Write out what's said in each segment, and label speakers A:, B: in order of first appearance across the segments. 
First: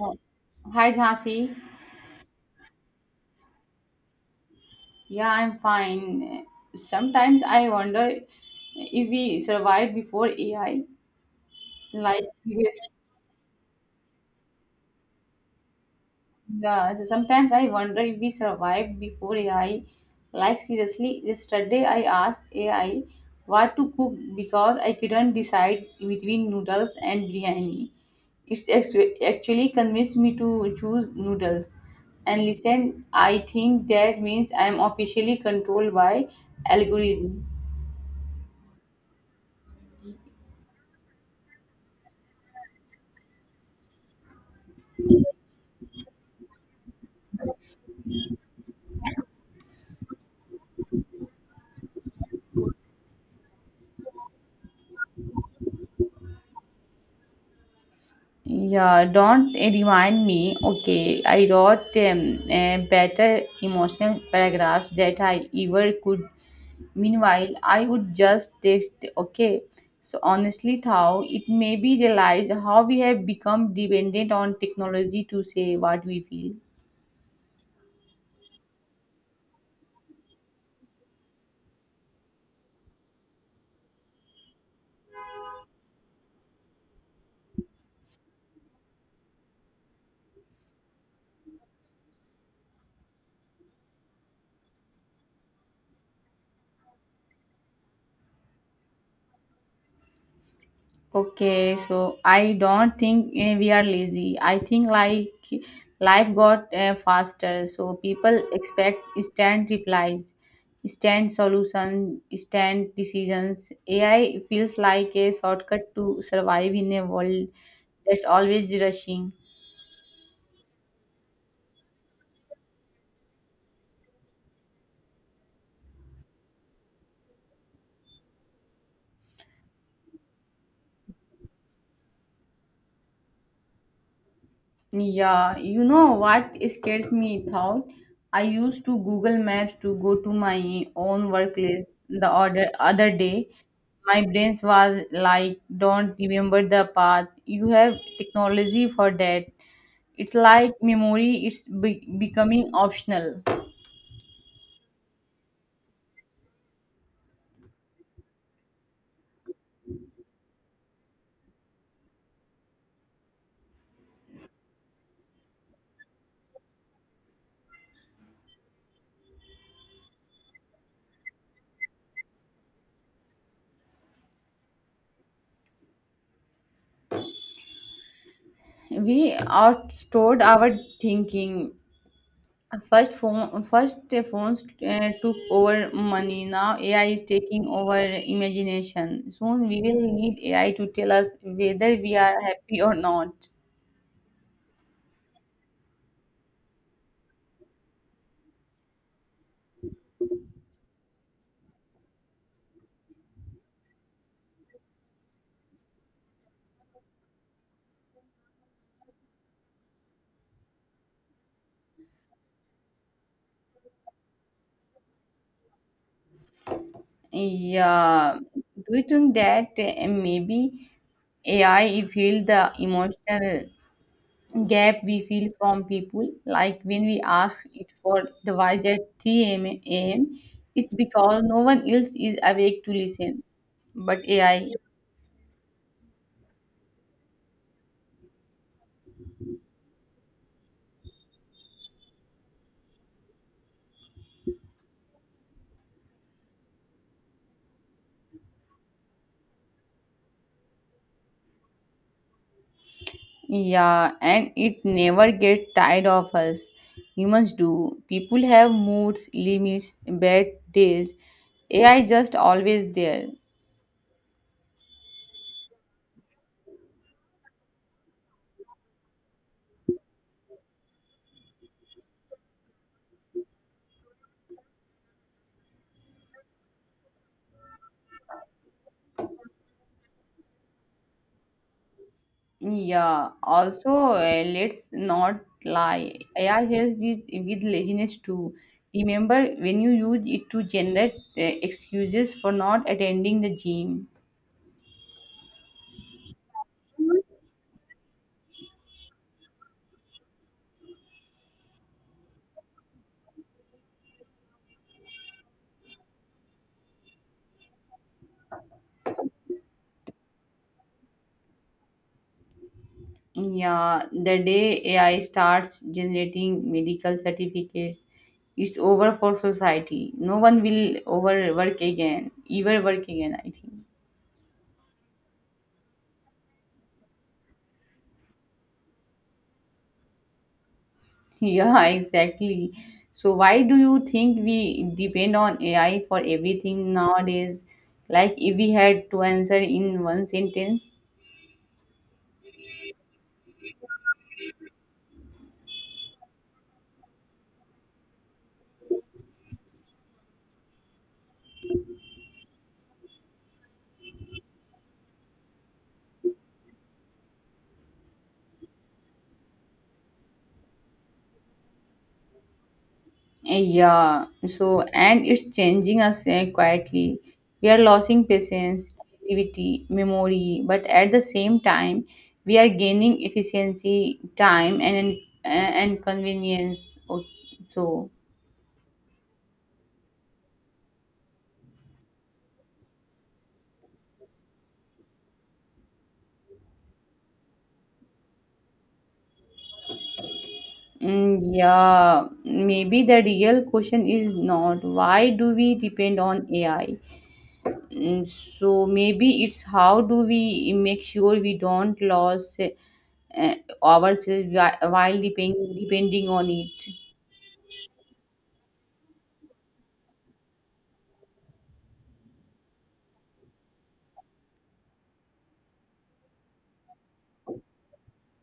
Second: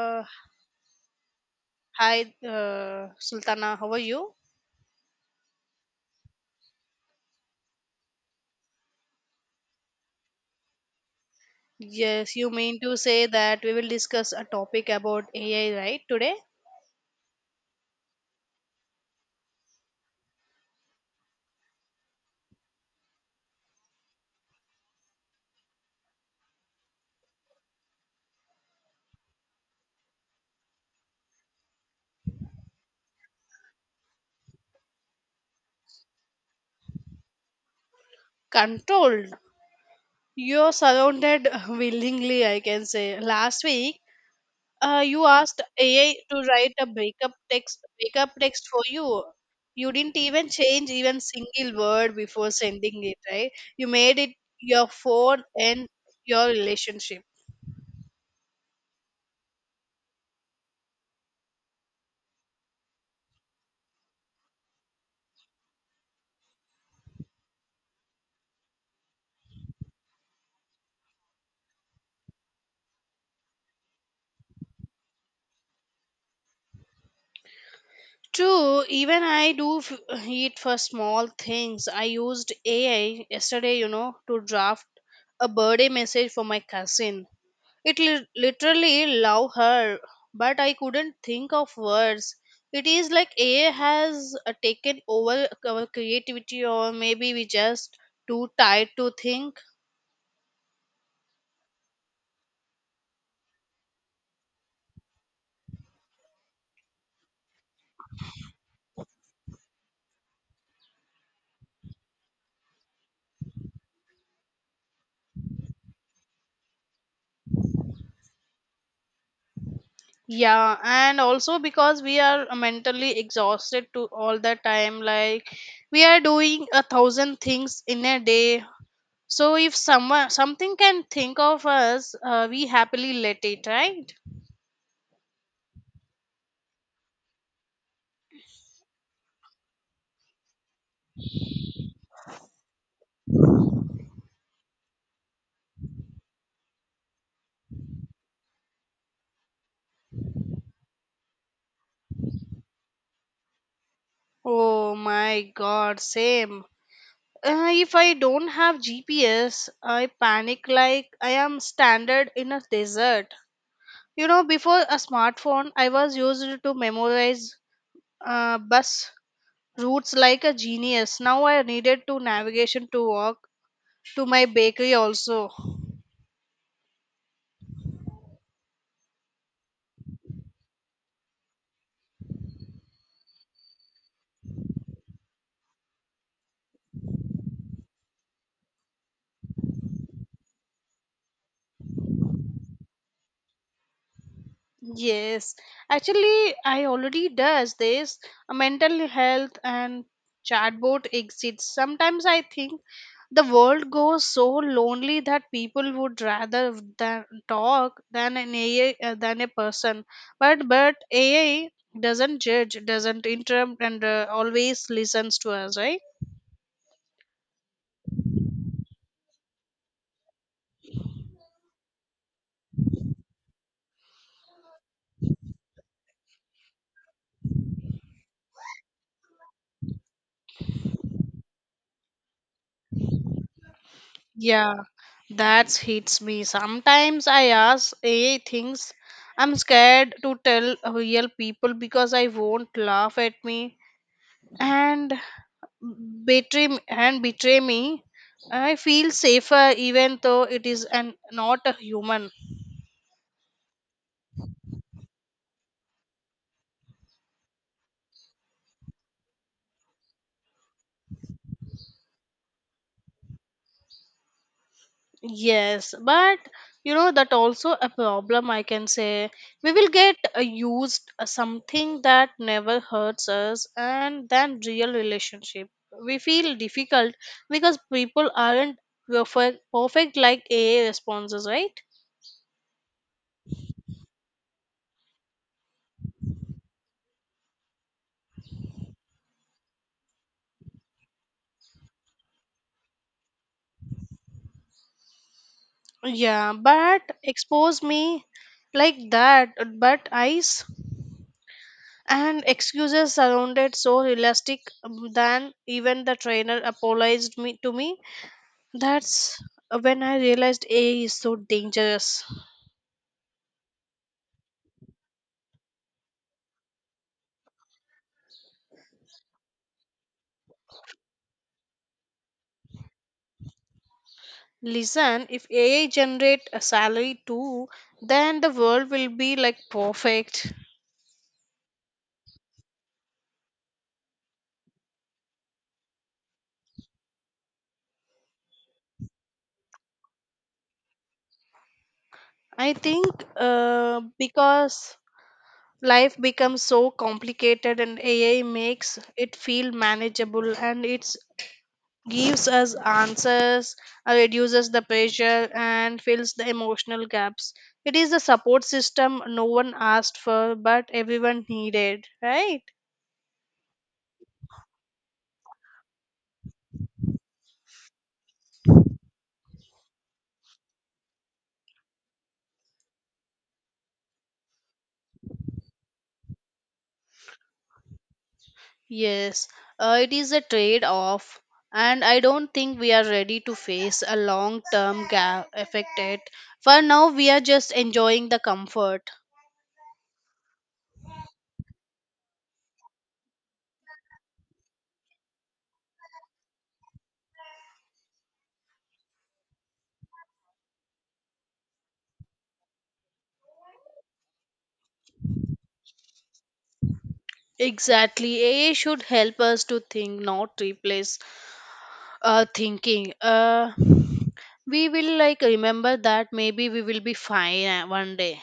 A: Oh, hi, Jhansi.
B: Hi, Sultana, how are you?
A: Yeah, I'm fine. Sometimes I wonder if we survived before AI. Like,
B: Yes, you mean
A: seriously.
B: to say that we will discuss a topic about AI, right? Today,
A: Yeah, so sometimes I wonder if we survived before AI. Like seriously, yesterday I asked AI what to cook because I couldn't decide between noodles and biryani. It's actually convinced me to choose noodles. And listen, I think that means I'm officially controlled by algorithm.
B: controlled. You're surrounded willingly, I can say. Last week, you asked AI to write a breakup text for you. You didn't even change even single word before sending it, right? You made it your phone and your relationship.
A: Yeah, don't remind me. Okay, I wrote better emotional paragraphs that I ever could. Meanwhile, I would just taste okay. So honestly, Thao, it may be realize how we have become dependent on technology to say what we feel.
B: True, even I do it for small things. I used AI yesterday, you know, to draft a birthday message for my cousin. It literally love her, but I couldn't think of words. It is like AI has taken over our creativity, or maybe we just too tired to think.
A: Okay, so I don't think we are lazy. I think like life got faster, so people expect instant replies, instant solutions, instant decisions. AI feels like a shortcut to survive in a world that's always rushing.
B: Yeah, and also because we are mentally exhausted to all the time, like we are doing a thousand things in a day. So if someone something can think of us, we happily let it, right?
A: Yeah, you know what scares me, Thought? I used to Google Maps to go to my own workplace the other day. My brain was like, don't remember the path. You have technology for that. It's like memory, it's be becoming optional.
B: Oh my god, same. If I don't have GPS, I panic like I am stranded in a desert. You know, before a smartphone, I was used to memorize bus routes like a genius. Now I needed to navigation to walk to my bakery also.
A: We outstored our thinking. First phones took over money. Now AI is taking over imagination. Soon we will need AI to tell us whether we are happy or not.
B: Yes, actually, I already does this mental health and chatbot exists. Sometimes I think the world goes so lonely that people would rather than talk than an AI than a person. But AI doesn't judge, doesn't interrupt, and always listens to us, right?
A: Yeah, do you think that maybe AI filled the emotional gap we feel from people? Like when we ask it for advice at 3 a.m., it's because no one else is awake to listen but AI.
B: Yeah, that hits me. Sometimes I ask AI things. I'm scared to tell real people because I won't laugh at me and and betray me. I feel safer even though it is an not a human.
A: Yeah, and it never get tired of us. Humans do. People have moods, limits, bad days. AI just always there.
B: Yes, but you know that also a problem I can say. We will get used something that never hurts us and then real relationship. We feel difficult because people aren't perfect, perfect like AA responses, right?
A: Yeah. Also, let's not lie. AI helps with laziness too. Remember when you use it to generate excuses for not attending the gym.
B: Yeah, but expose me like that, but eyes and excuses surrounded so realistic than even the trainer apologized me to me. That's when I realized AI is so dangerous.
A: Yeah, the day AI starts generating medical certificates, it's over for society. No one will overwork again, ever work again, I think.
B: Listen, if AI generate a salary too, then the world will be like perfect.
A: Yeah, exactly. So, why do you think we depend on AI for everything nowadays? Like, if we had to answer in one sentence.
B: I think because life becomes so complicated and AI makes it feel manageable and it gives us answers, reduces the pressure and fills the emotional gaps. It is a support system no one asked for but everyone needed, right?
A: Yeah, so and it's changing us quietly. We are losing patience, creativity, memory, but at the same time, we are gaining efficiency, time, and convenience. So,
B: Yes, it is a trade off, and I don't think we are ready to face a long term gap affected. For now, we are just enjoying the comfort.
A: yeah, maybe the real question is not why do we depend on AI. So maybe it's how do we make sure we don't lose eh, ourselves while depending on it.
B: Exactly, AI should help us to think, not replace thinking. We will like remember that maybe we will be fine one day.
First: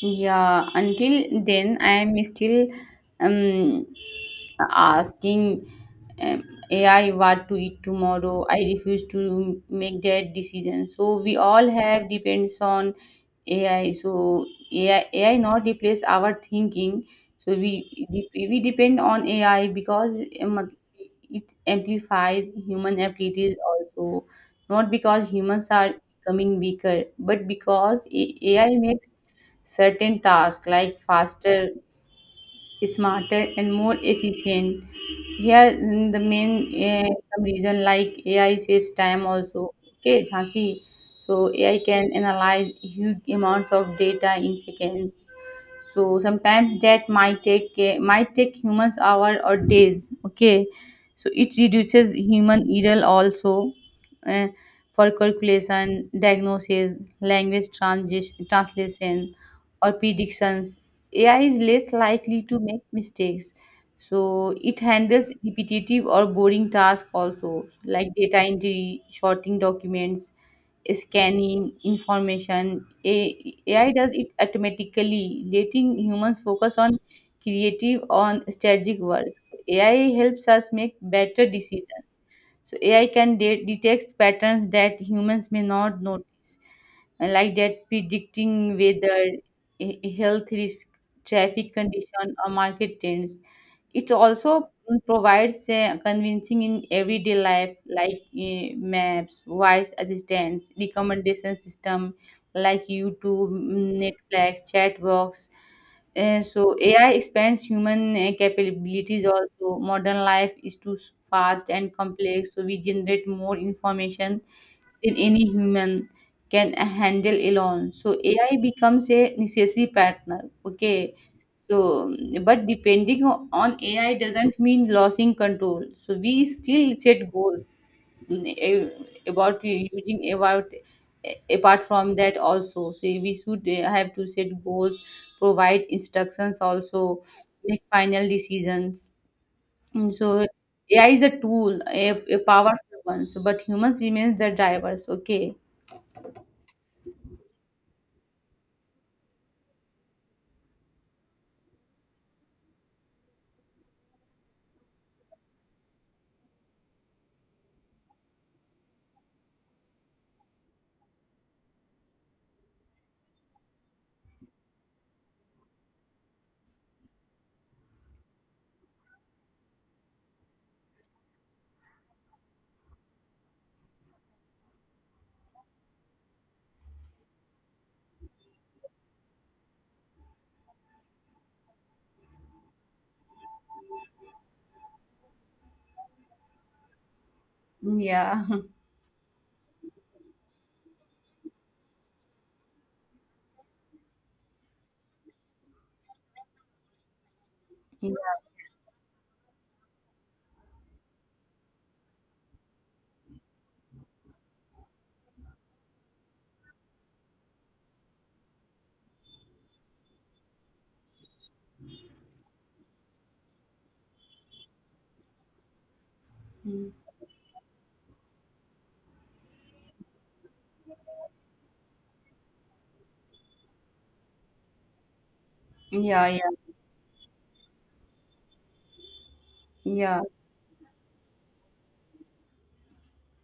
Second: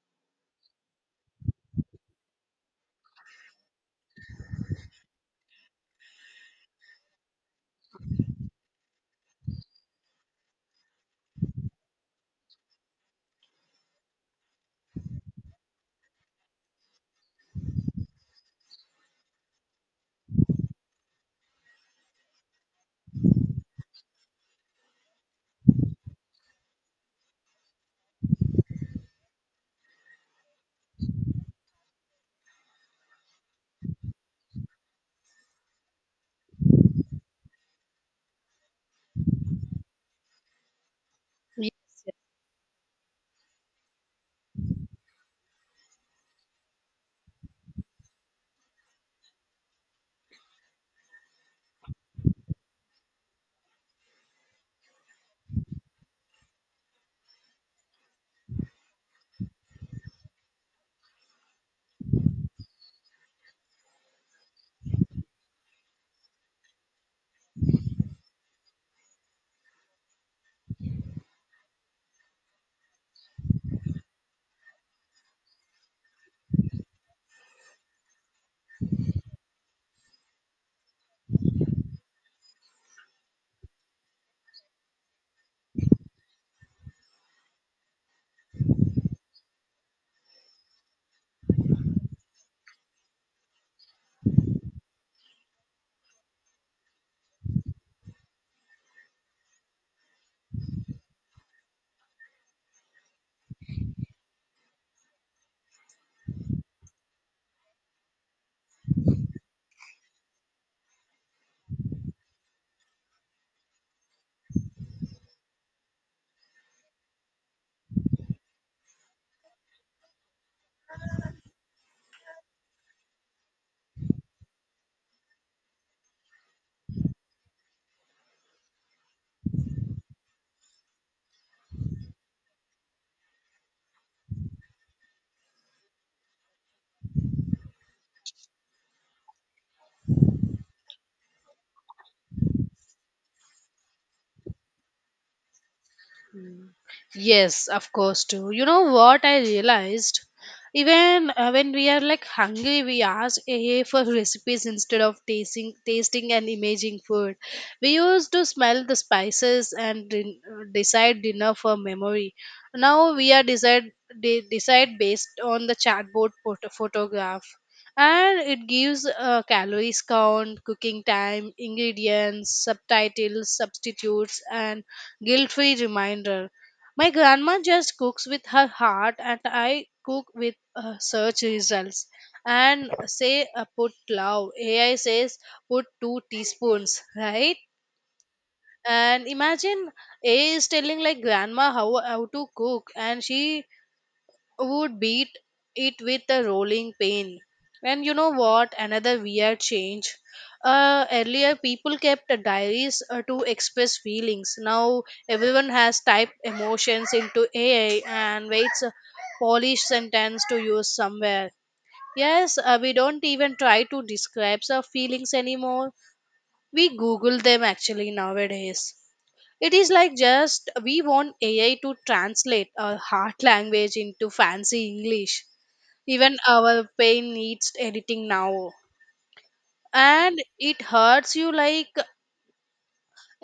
A: Yeah, until then, I am still um, asking um, AI what to eat tomorrow. I refuse to make that decision. So we all have depends on AI. So AI not replace our thinking. So we we depend on AI because it amplifies human abilities also. Not because humans are becoming weaker, but because AI makes certain tasks like faster, smarter, and more efficient here. The main some reason like AI saves time also. Okay, Jhansi. So AI can analyze huge amounts of data in seconds. So sometimes that might take humans hour or days. Okay, so it reduces human error also eh, for calculation, diagnosis, language transition, translation, or predictions. AI is less likely to make mistakes, so it handles repetitive or boring tasks also, like data entry, sorting documents, scanning information. AI does it automatically, letting humans focus on creative on strategic work. AI helps us make better decisions. So AI can detect patterns that humans may not notice and like that, predicting weather, health risk, traffic condition, or market trends. It also provides convincing in everyday life, like maps, voice assistants, recommendation system, like YouTube, Netflix, chatbox. So AI expands human capabilities also. Modern life is too fast and complex, so we generate more information in any human can handle alone. So AI becomes a necessary partner. Okay. So, but depending on AI doesn't mean losing control. So we still set goals, mm, a- about u- using about a- apart from that also. So we should have to set goals, provide instructions also, make final decisions. So AI is a tool, a powerful one, so, but humans remains the drivers. Okay.
B: Yes, of course too. You know what I realized? Even when we are like hungry, we ask AI for recipes instead of tasting and imaging food. We used to smell the spices and decide dinner for memory. Now we are decide based on the chatbot photograph, and it gives calories count, cooking time, ingredients, subtitles, substitutes, and guilt-free reminder. My grandma just cooks with her heart, and I cook with search results. And say, put love. AI says, put two teaspoons, right?
A: Mm. Yeah.
B: And imagine AI is telling like grandma how to cook, and she would beat it with a rolling pin. And
A: Yeah.
B: you know what? Another weird change. Earlier, people kept diaries to express feelings. Now, everyone has typed emotions into AI and waits a polished sentence to use somewhere. Yes, we don't even try to describe our feelings anymore.
A: Mm.
B: We Google them actually nowadays. It is like just we want AI to translate our heart language into fancy English,
A: Yeah.
B: even
A: Yeah.
B: our pain needs editing now,
A: Yeah.
B: and it hurts you like,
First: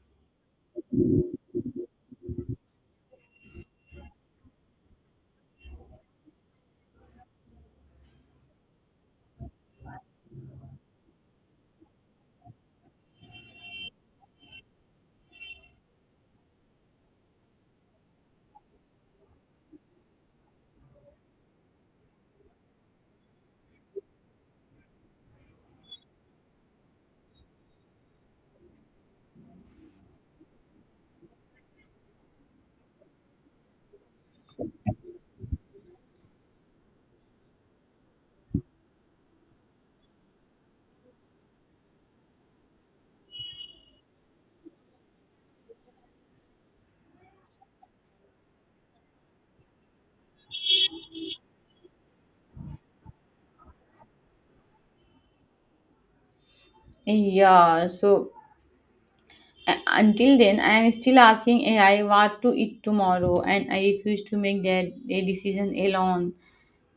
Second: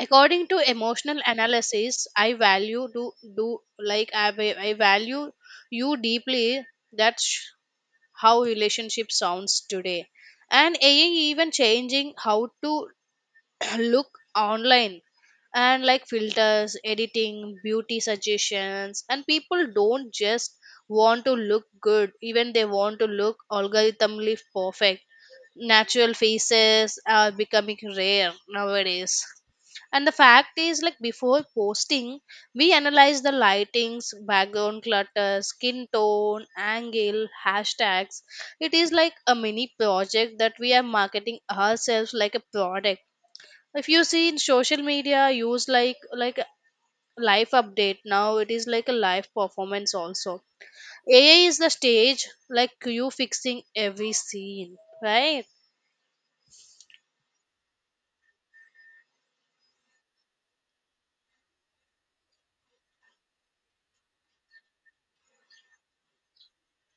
B: according to emotional analysis, I value do do like I, va- I value you deeply. that's sh- how relationship sounds today. And AI even changing how to look online, and like filters, editing, beauty suggestions, and people don't just want to look good, even they want to look algorithmically perfect. Natural faces are becoming rare nowadays, and the fact is like before posting we analyze the lightings, background clutter, skin tone, angle, hashtags. It is like a mini project, that we are marketing ourselves like a product. If you see in social media use like a live update, now it is like a live performance also. AI is the stage, like you fixing every scene, right?
A: Yeah. So until then, I am still asking AI what to eat tomorrow, and I refuse to make that a decision alone.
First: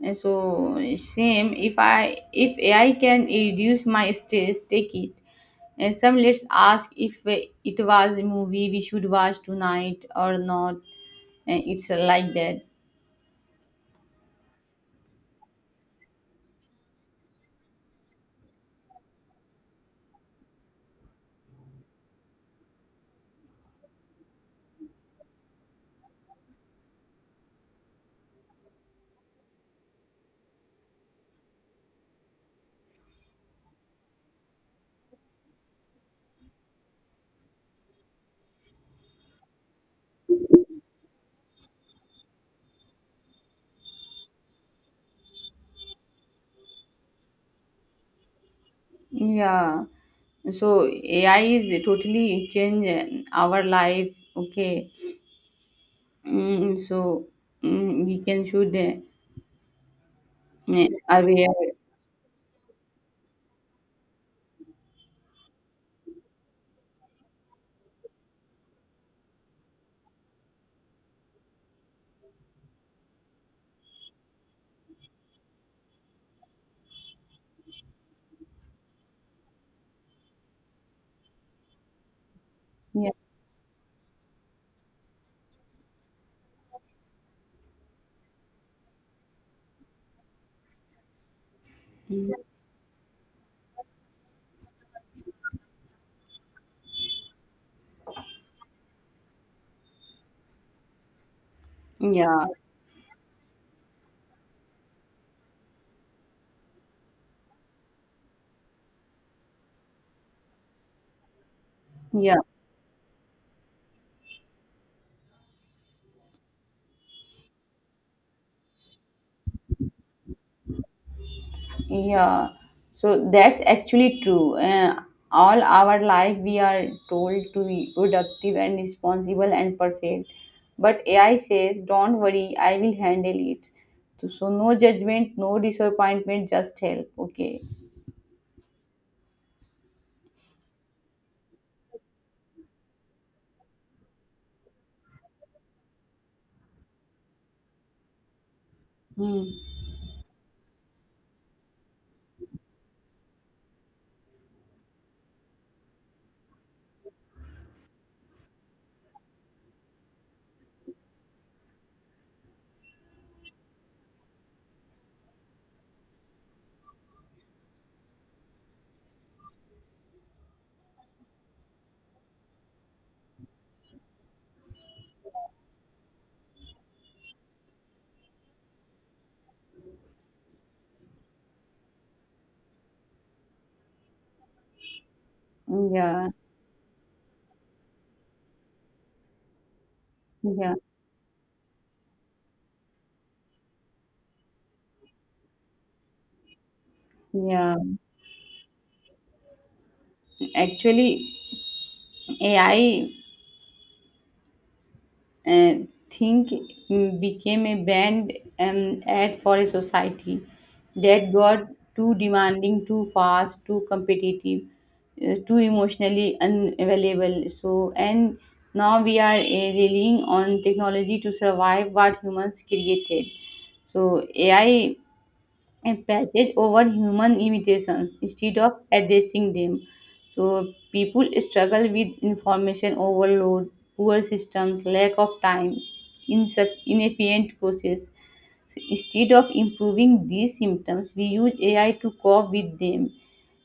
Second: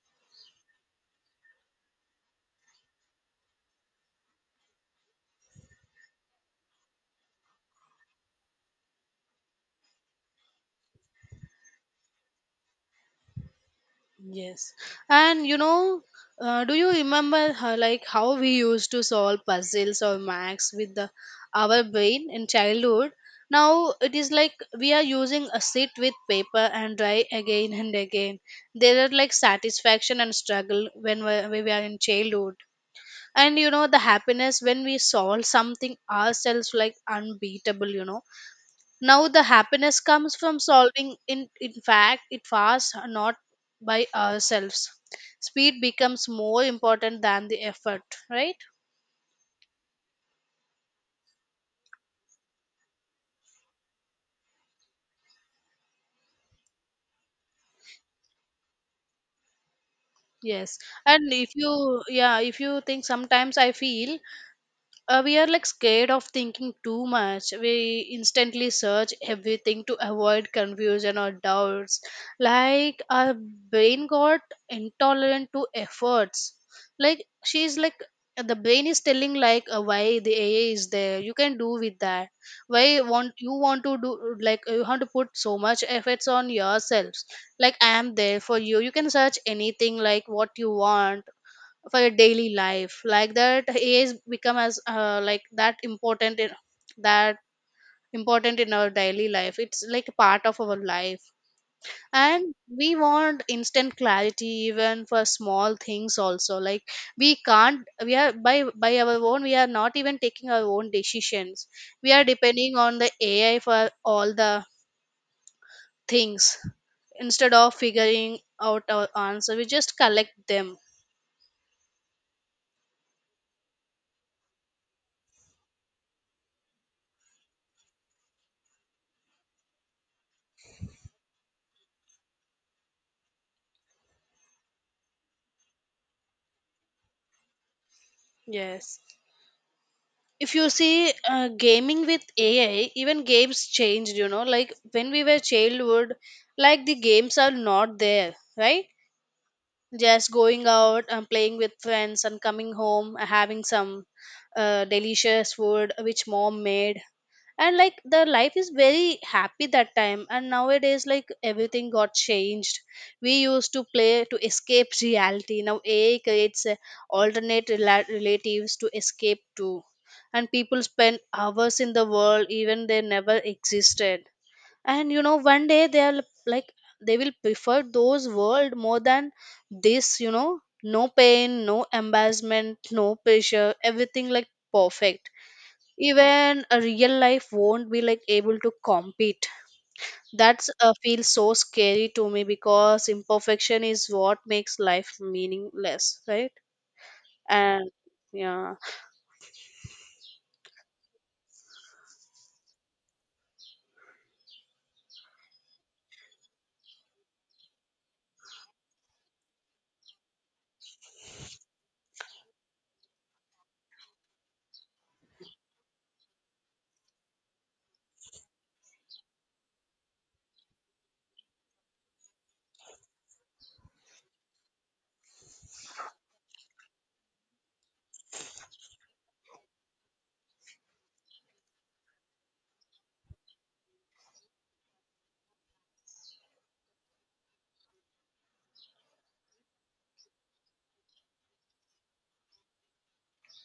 A: And so same, if AI can reduce my stress, take it. And some, let's ask if it was a movie we should watch tonight or not. And it's like that.
B: Yes, and you know, do you remember how we used to solve puzzles or max with the our brain in childhood? Now it is like we are using a sit with paper and try again and again. There are like satisfaction and struggle when when we are in childhood, and you know the happiness when we solve something ourselves like unbeatable, you know. Now the happiness comes from solving in fact it fast, not by ourselves. Speed becomes more important than the effort, right?
A: Yeah, so AI is totally change our life. Okay. So we can should
B: Yes, and if
A: aware.
B: you yeah if you think, sometimes I feel we are like scared of thinking too much. We instantly search everything to avoid confusion or doubts, like our brain got intolerant to efforts. Like she's like, the brain is telling like, why the AI is there, you can do with that. Why
A: Yeah.
B: want you want to do, like you want to put so much efforts on yourselves? Like, I am there for you, you can search anything like what you want for your
A: Mm.
B: daily life. Like that, AI is become as like that important in our daily life. It's like a part of our life.
A: Yeah,
B: And we want instant clarity even for small things also, like we can't, we are by our own, we are not even taking our own decisions, we are
A: yeah,
B: depending on the AI for all the things. Instead of figuring out our answer, we just collect them.
A: yeah. So that's actually true. All our life we are told to be productive and responsible and perfect, but AI says don't worry, I will handle it. So no judgment, no disappointment, just help. Okay.
B: Yes, if you see, gaming with AI, even games changed, you know. Like when we were childhood, like the games are not there, right?
A: Hmm.
B: Just going out and playing with friends and coming home having some delicious food which mom made, and like the life is very happy that time. And nowadays like everything got changed. We used to play to escape reality, now AI creates relatives to escape to, and people spend hours in the world even they never existed. And you know, one day they are like, they will prefer those world more than this, you know. No pain, no embarrassment, no pressure, everything like perfect.
A: Yeah,
B: Even a real life won't be like able to compete. That's
A: yeah,
B: feels so scary to me, because imperfection is what makes life meaningless, right?
A: yeah.
B: And yeah.
A: Actually, AI, uh, think became a banned ad for a society that got too demanding, too fast, too competitive, too emotionally unavailable. So, and now we are relying on technology to survive what humans created. So AI and patches over human imitations instead of addressing them. So people struggle with information overload, poor systems, lack of time, inefficient process. So instead of improving these symptoms, we use AI to cope with them,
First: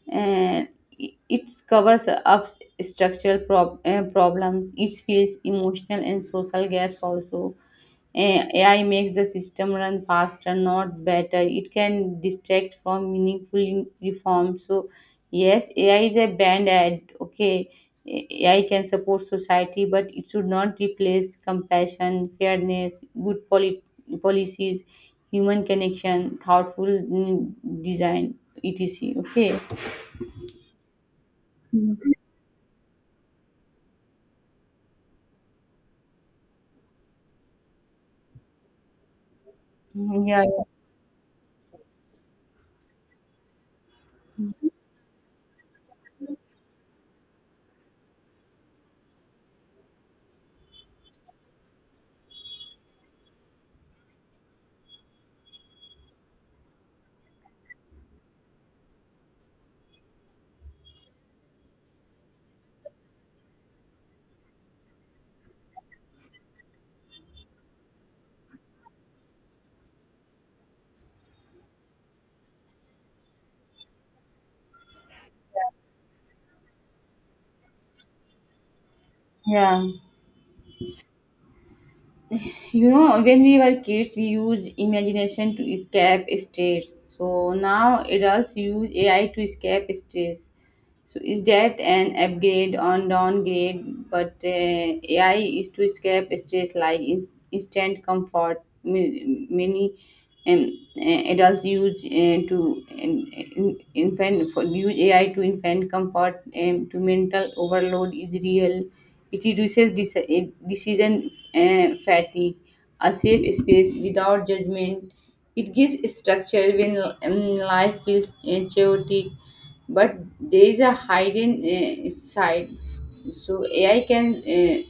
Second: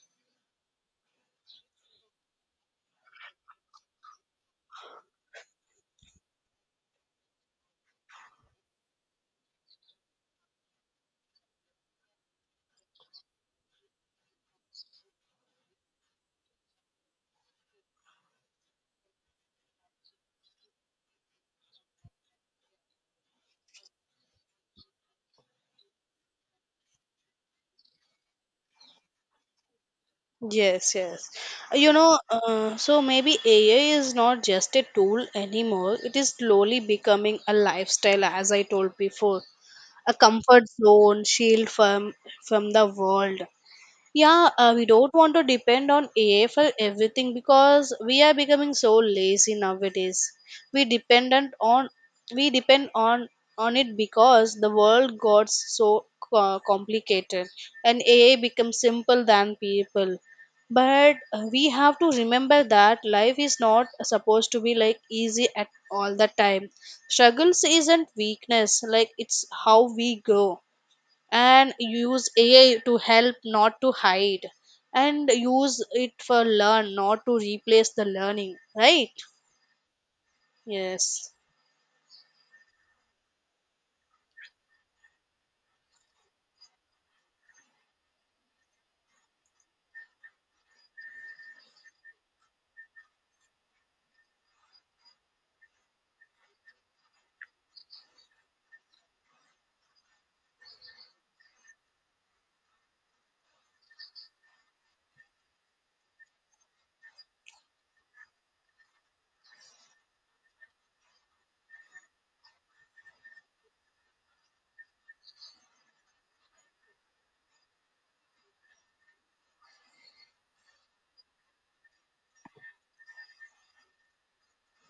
A: and it covers up structural problems. It fills emotional and social gaps also. AI makes the system run faster, not better. It can distract from meaningful reform. So, yes, AI is a band aid. Okay, AI can support society, but it should not replace compassion, fairness, good policies, human connection, thoughtful design, etc. Okay.
B: Yes, yes, you know, so maybe AI is not just a tool anymore, it is slowly becoming a lifestyle, as I told before. A
A: Mm, yeah,
B: comfort zone, shield from the world. Yeah, we don't want to depend on AI for everything because we are becoming so lazy nowadays. We dependent on we depend on it because the world got so complicated and AI becomes simple than people. But we have to remember that life is not supposed to be like easy at all the time. Struggles isn't weakness, like it's how we grow, and use AI to help not to hide, and use it for learn not to replace the learning, right?
A: yeah.
B: Yes.
A: You know, when we were kids, we used imagination to escape stress. So now adults use AI to escape stress. So is that an upgrade on downgrade? But AI is to escape stress like instant comfort. Many um, adults use AI to infant comfort, to mental overload is real. It reduces decision fatigue, a safe space without judgment. It gives structure when life feels chaotic, but there is a hidden side. So AI can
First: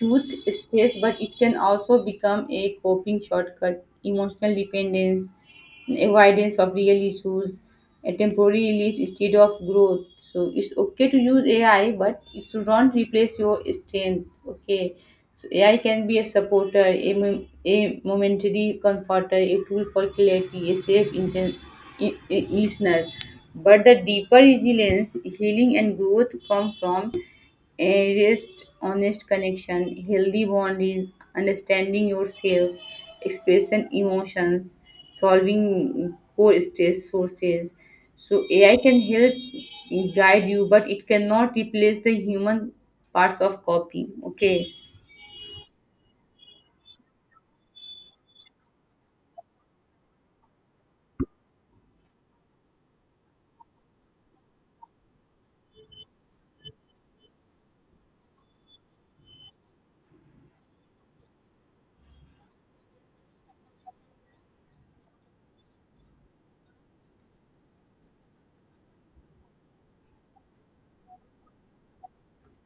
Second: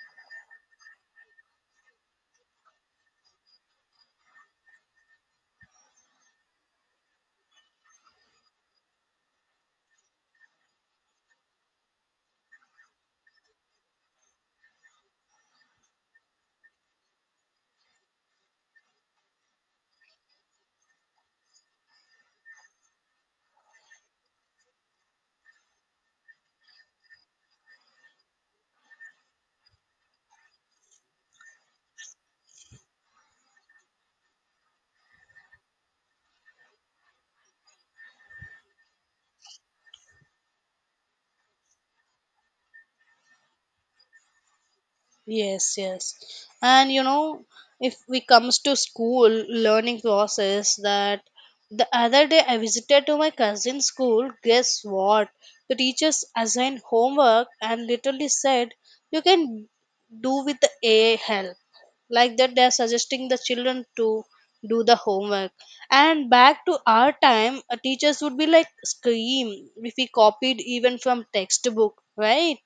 A: Youth stays, but it can also become a coping shortcut, emotional dependence, avoidance of real issues, a temporary relief instead of growth. So it's okay to use AI, but it should not replace your strength. Okay, so AI can be a supporter, a momentary comforter, a tool for clarity, a safe listener. But the deeper resilience, healing, and growth come from earliest honest connection. Healthy bond is understanding yourself, expressing emotions, solving core stress sources. So AI can help guide you, but it cannot replace the human parts of copy. Okay.
B: Yes, yes. And you know, if we comes to school learning process, that the other day I visited to my cousin's school, guess what? The teachers assigned homework and literally said you can do with the AI help. Like that they are suggesting the children to do the homework. And back to our time, teachers would be like scream if we copied even from textbook, right?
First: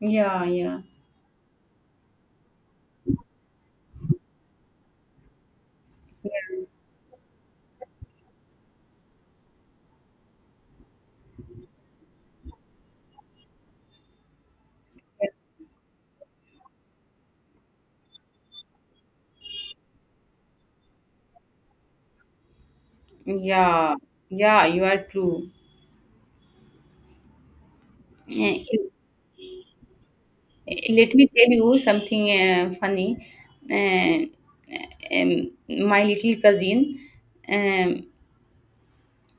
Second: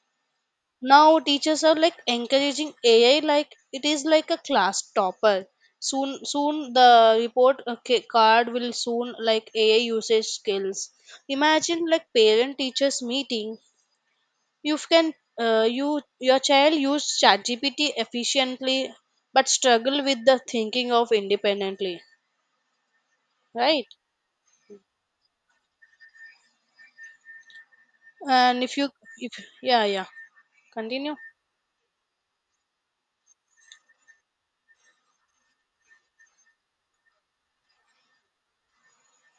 A: Yeah, yeah,
B: Now teachers are like encouraging AI like it is like a class topper. Soon the report card will soon like AI usage skills. Imagine like parent teachers meeting. You can you your child use ChatGPT efficiently, but struggle with the thinking of independently, right?
A: yeah, yeah. You are true. Uh,
B: And if you if yeah yeah
A: Let
B: continue.
A: me tell you something funny. Uh, um, my little cousin. Um,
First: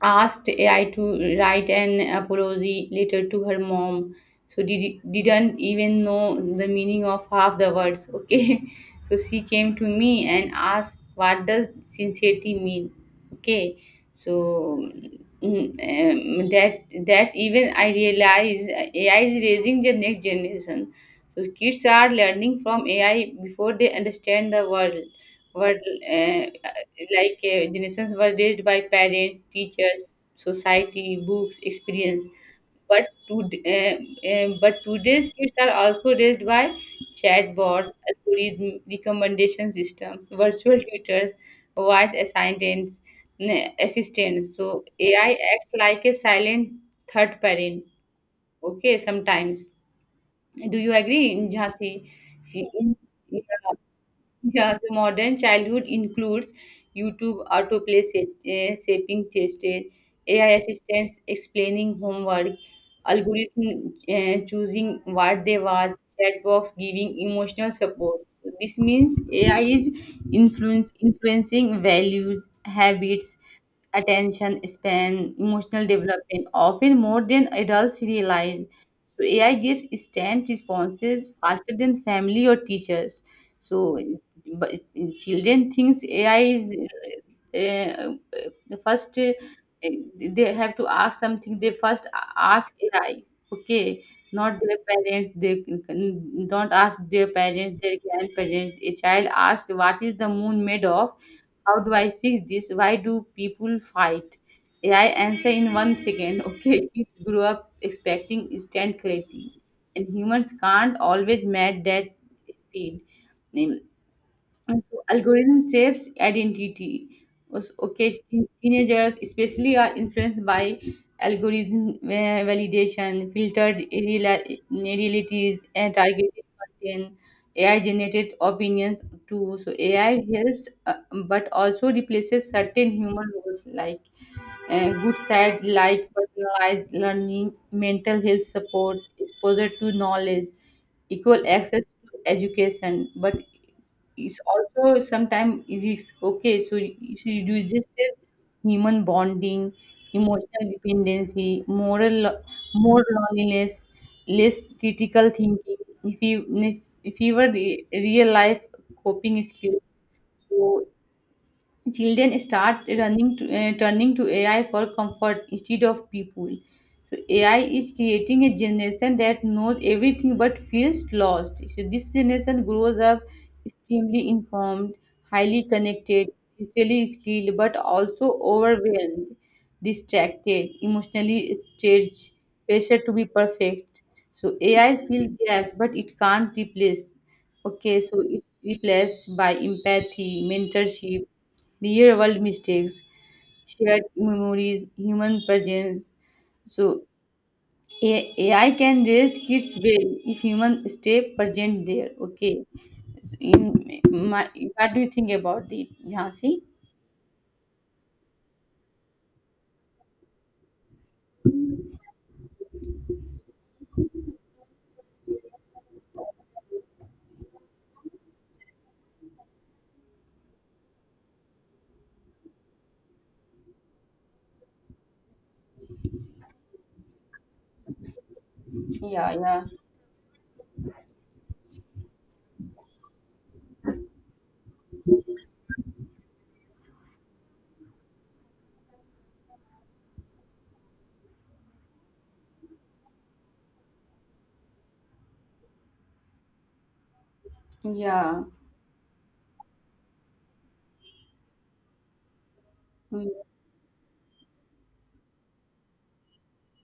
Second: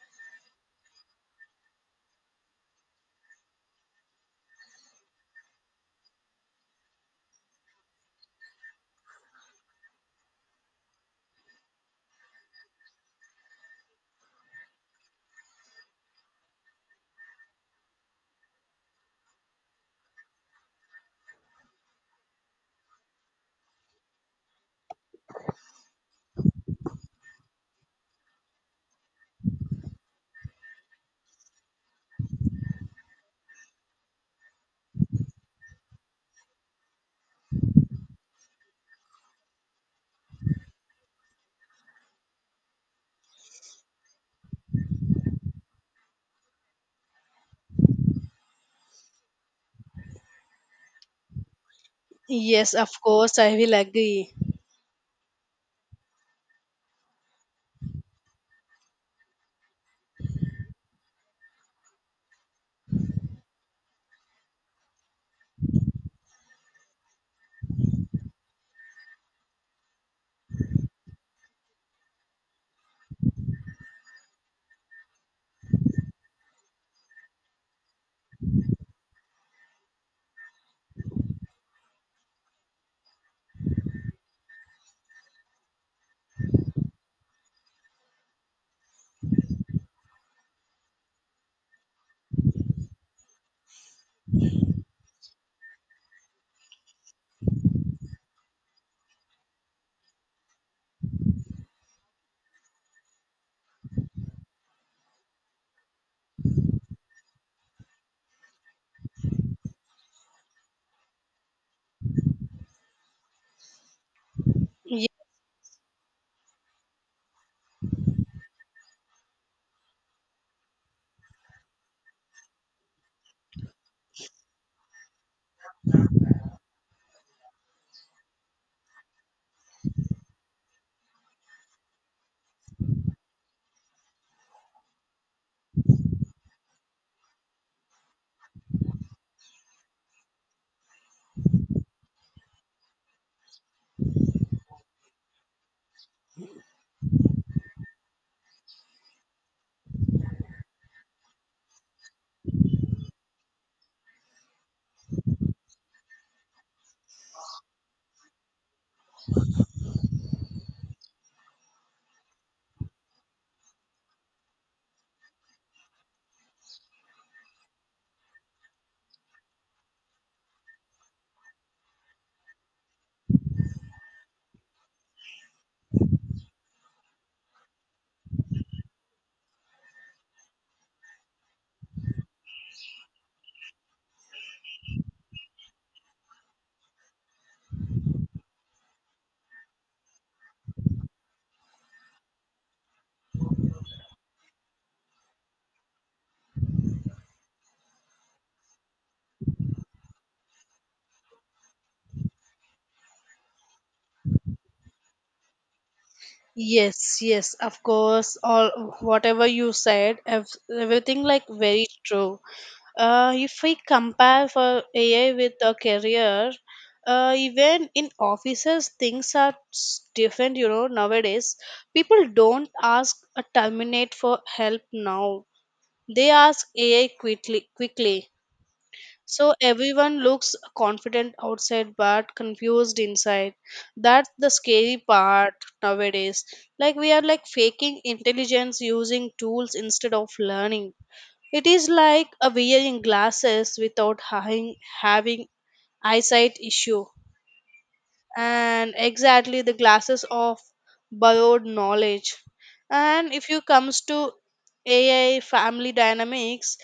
A: asked AI to write an apology letter to her mom. So didn't even know the meaning of half the words. Okay, so she came to me and asked, "What does sincerity mean?" Okay, so that's even I realize AI is raising the next generation. So kids are learning from AI before they understand the world. World. uh, like generations were raised by parents, teachers, society, books, experience, but to but today's kids are also raised by chatbots, algorithm, recommendation systems, virtual tutors, voice assistants. So AI acts like a silent third parent. Okay, sometimes. Do you agree, Jhansi? See,
B: Yes, of course I will agree.
A: yeah, so modern childhood includes YouTube autoplay, shaping test, AI assistants explaining homework, algorithm choosing what they watch, chat box giving emotional support. This means AI is influence influencing values, habits, attention span, emotional development, often more than adults realize. So AI gives instant responses faster than family or teachers. So but children thinks AI is uh, the first. They have to ask something, they first ask AI. Okay, not their parents. They don't ask their parents, their grandparents. A child asks, what is the moon made of, how do I fix this, why do people fight? AI answer in 1 second. Okay, kids grew up expecting instant clarity, and humans can't always match that speed. And so algorithm saves identity. Also, okay, teenagers especially are influenced by algorithm validation, filtered realities, and targeted content, AI-generated opinions too. So AI helps, but also replaces certain human roles like good side, like personalized learning, mental health support, exposure to knowledge, equal access to education, but it's also sometimes it is okay. So it reduces human bonding, emotional dependency, moral, more loneliness, less critical thinking. if you if, if you were real life coping skills. So children start running to, turning to AI for comfort instead of people. So AI is creating a generation that knows everything but feels lost. So this generation grows up extremely informed, highly connected, digitally skilled, but also overwhelmed, distracted, emotionally stretched, pressure to be perfect. So AI fills gaps, but it can't replace. Okay, so it's replaced by empathy, mentorship, the real world mistakes, shared memories, human presence. So AI can raise kids well if human stay present there. Okay. So in my, what do you think about it, Jhansi?
B: Yes, yes, of course. All whatever you said, everything like very true. If we compare for AI with a career, even in offices, things are different. You know, nowadays people don't ask a terminate for help now. They ask AI quickly. Quickly,
A: Yeah,
B: so
A: yeah,
B: everyone looks confident outside but confused inside. That's the scary part nowadays. Like we are like faking intelligence using tools instead of learning. It is like a wearing glasses without having eyesight issue,
A: yeah,
B: and exactly the glasses of borrowed knowledge.
A: yeah,
B: And if you comes to AI family dynamics,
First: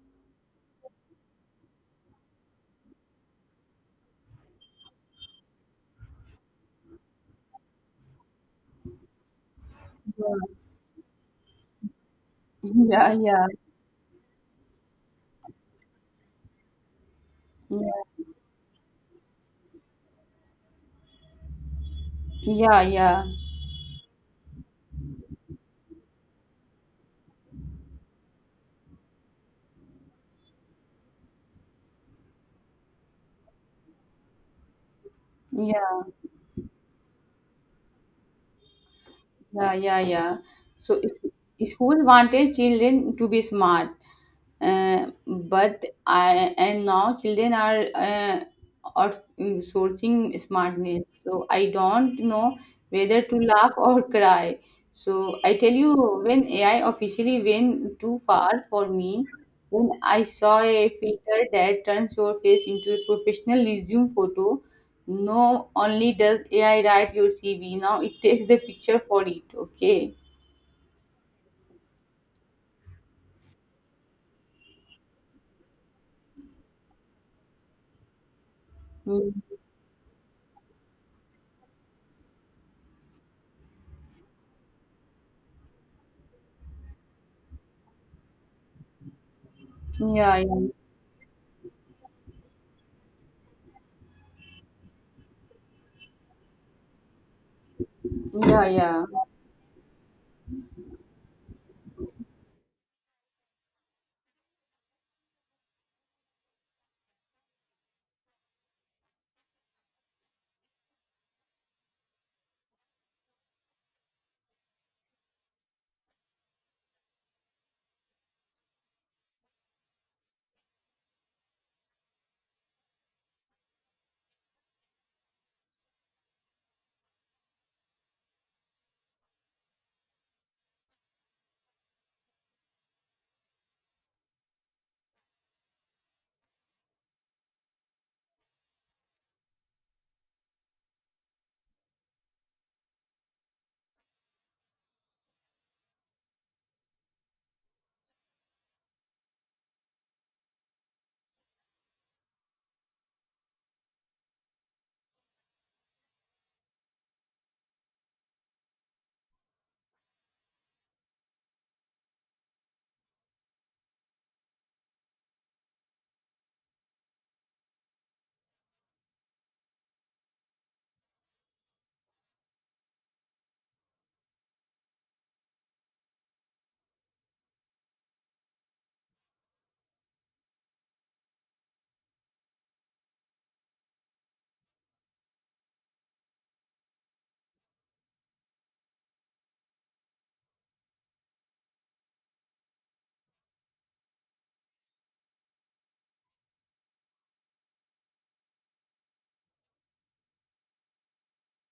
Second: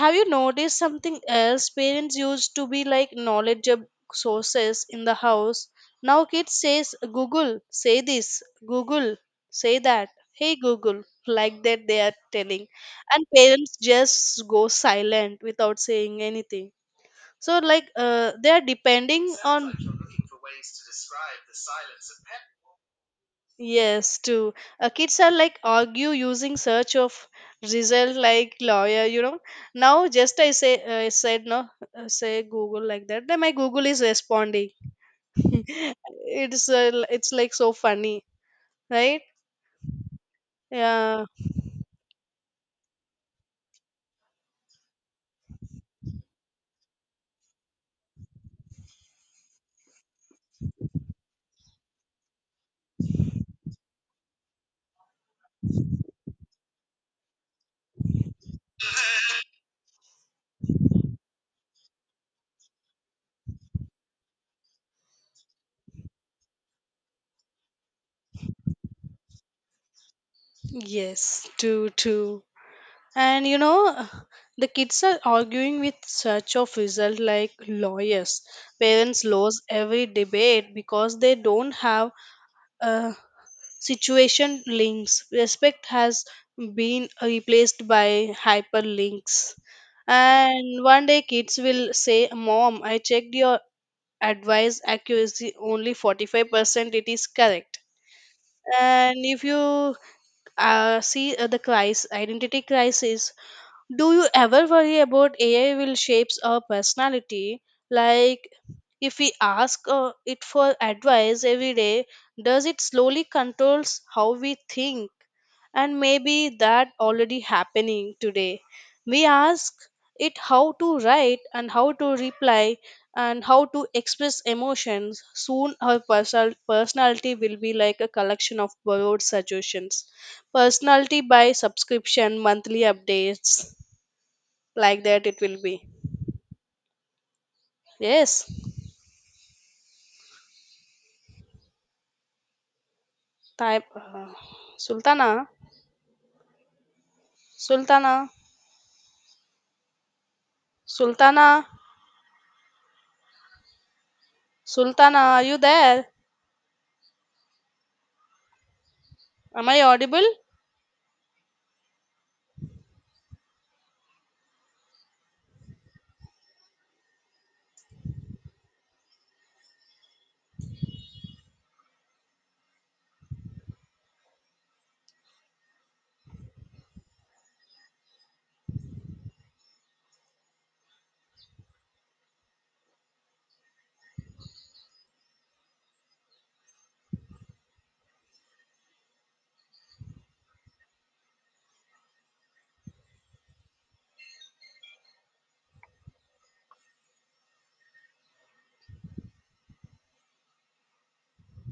B: have you noticed something else? Parents used to be like knowledgeable sources in the house. Now kids says Google say this, Google say that, hey Google like that they are telling,
A: yeah, yeah, yeah,
B: and
A: yeah,
B: parents just go silent without saying anything. So, like, they are depending on.
A: yeah,
B: Yes, too. Kids are like argue using search of result like lawyer, you know. Now just I say I said no, say Google like that. Then my Google is responding.
A: yeah,
B: It's it's like so funny, right?
A: yeah, yeah. So,
B: Yeah.
A: schools wanted children to be smart. But I and now children are sourcing smartness. So I don't know whether to laugh or cry. So I tell you, when AI officially went too far for me, when I saw a filter that turns your face into a professional resume photo, no only does AI write your CV, now it takes the picture for it. Okay.
B: Yes, too, too. And you know, the kids are arguing with search of result like lawyers. Parents
A: Mm.
B: lose every debate because they don't have uh, situation links. Respect has been replaced by hyperlinks.
A: Yeah, yeah,
B: And one day kids will say, Mom, I checked your advice accuracy only 45%, it is correct.
A: yeah,
B: And
A: yeah.
B: if you see the crisis, identity crisis, do you ever worry about AI will shapes our personality? Like, if we ask it for advice every day, does it slowly controls how we think? And maybe that already happening today. We ask it how to write and how to reply and how to express emotions. Soon our personality will be like a collection of borrowed suggestions. Personality by subscription, monthly updates like that it will be. Yes, type Sultana, Sultana, Sultana, Sultana, are you there? Am I audible?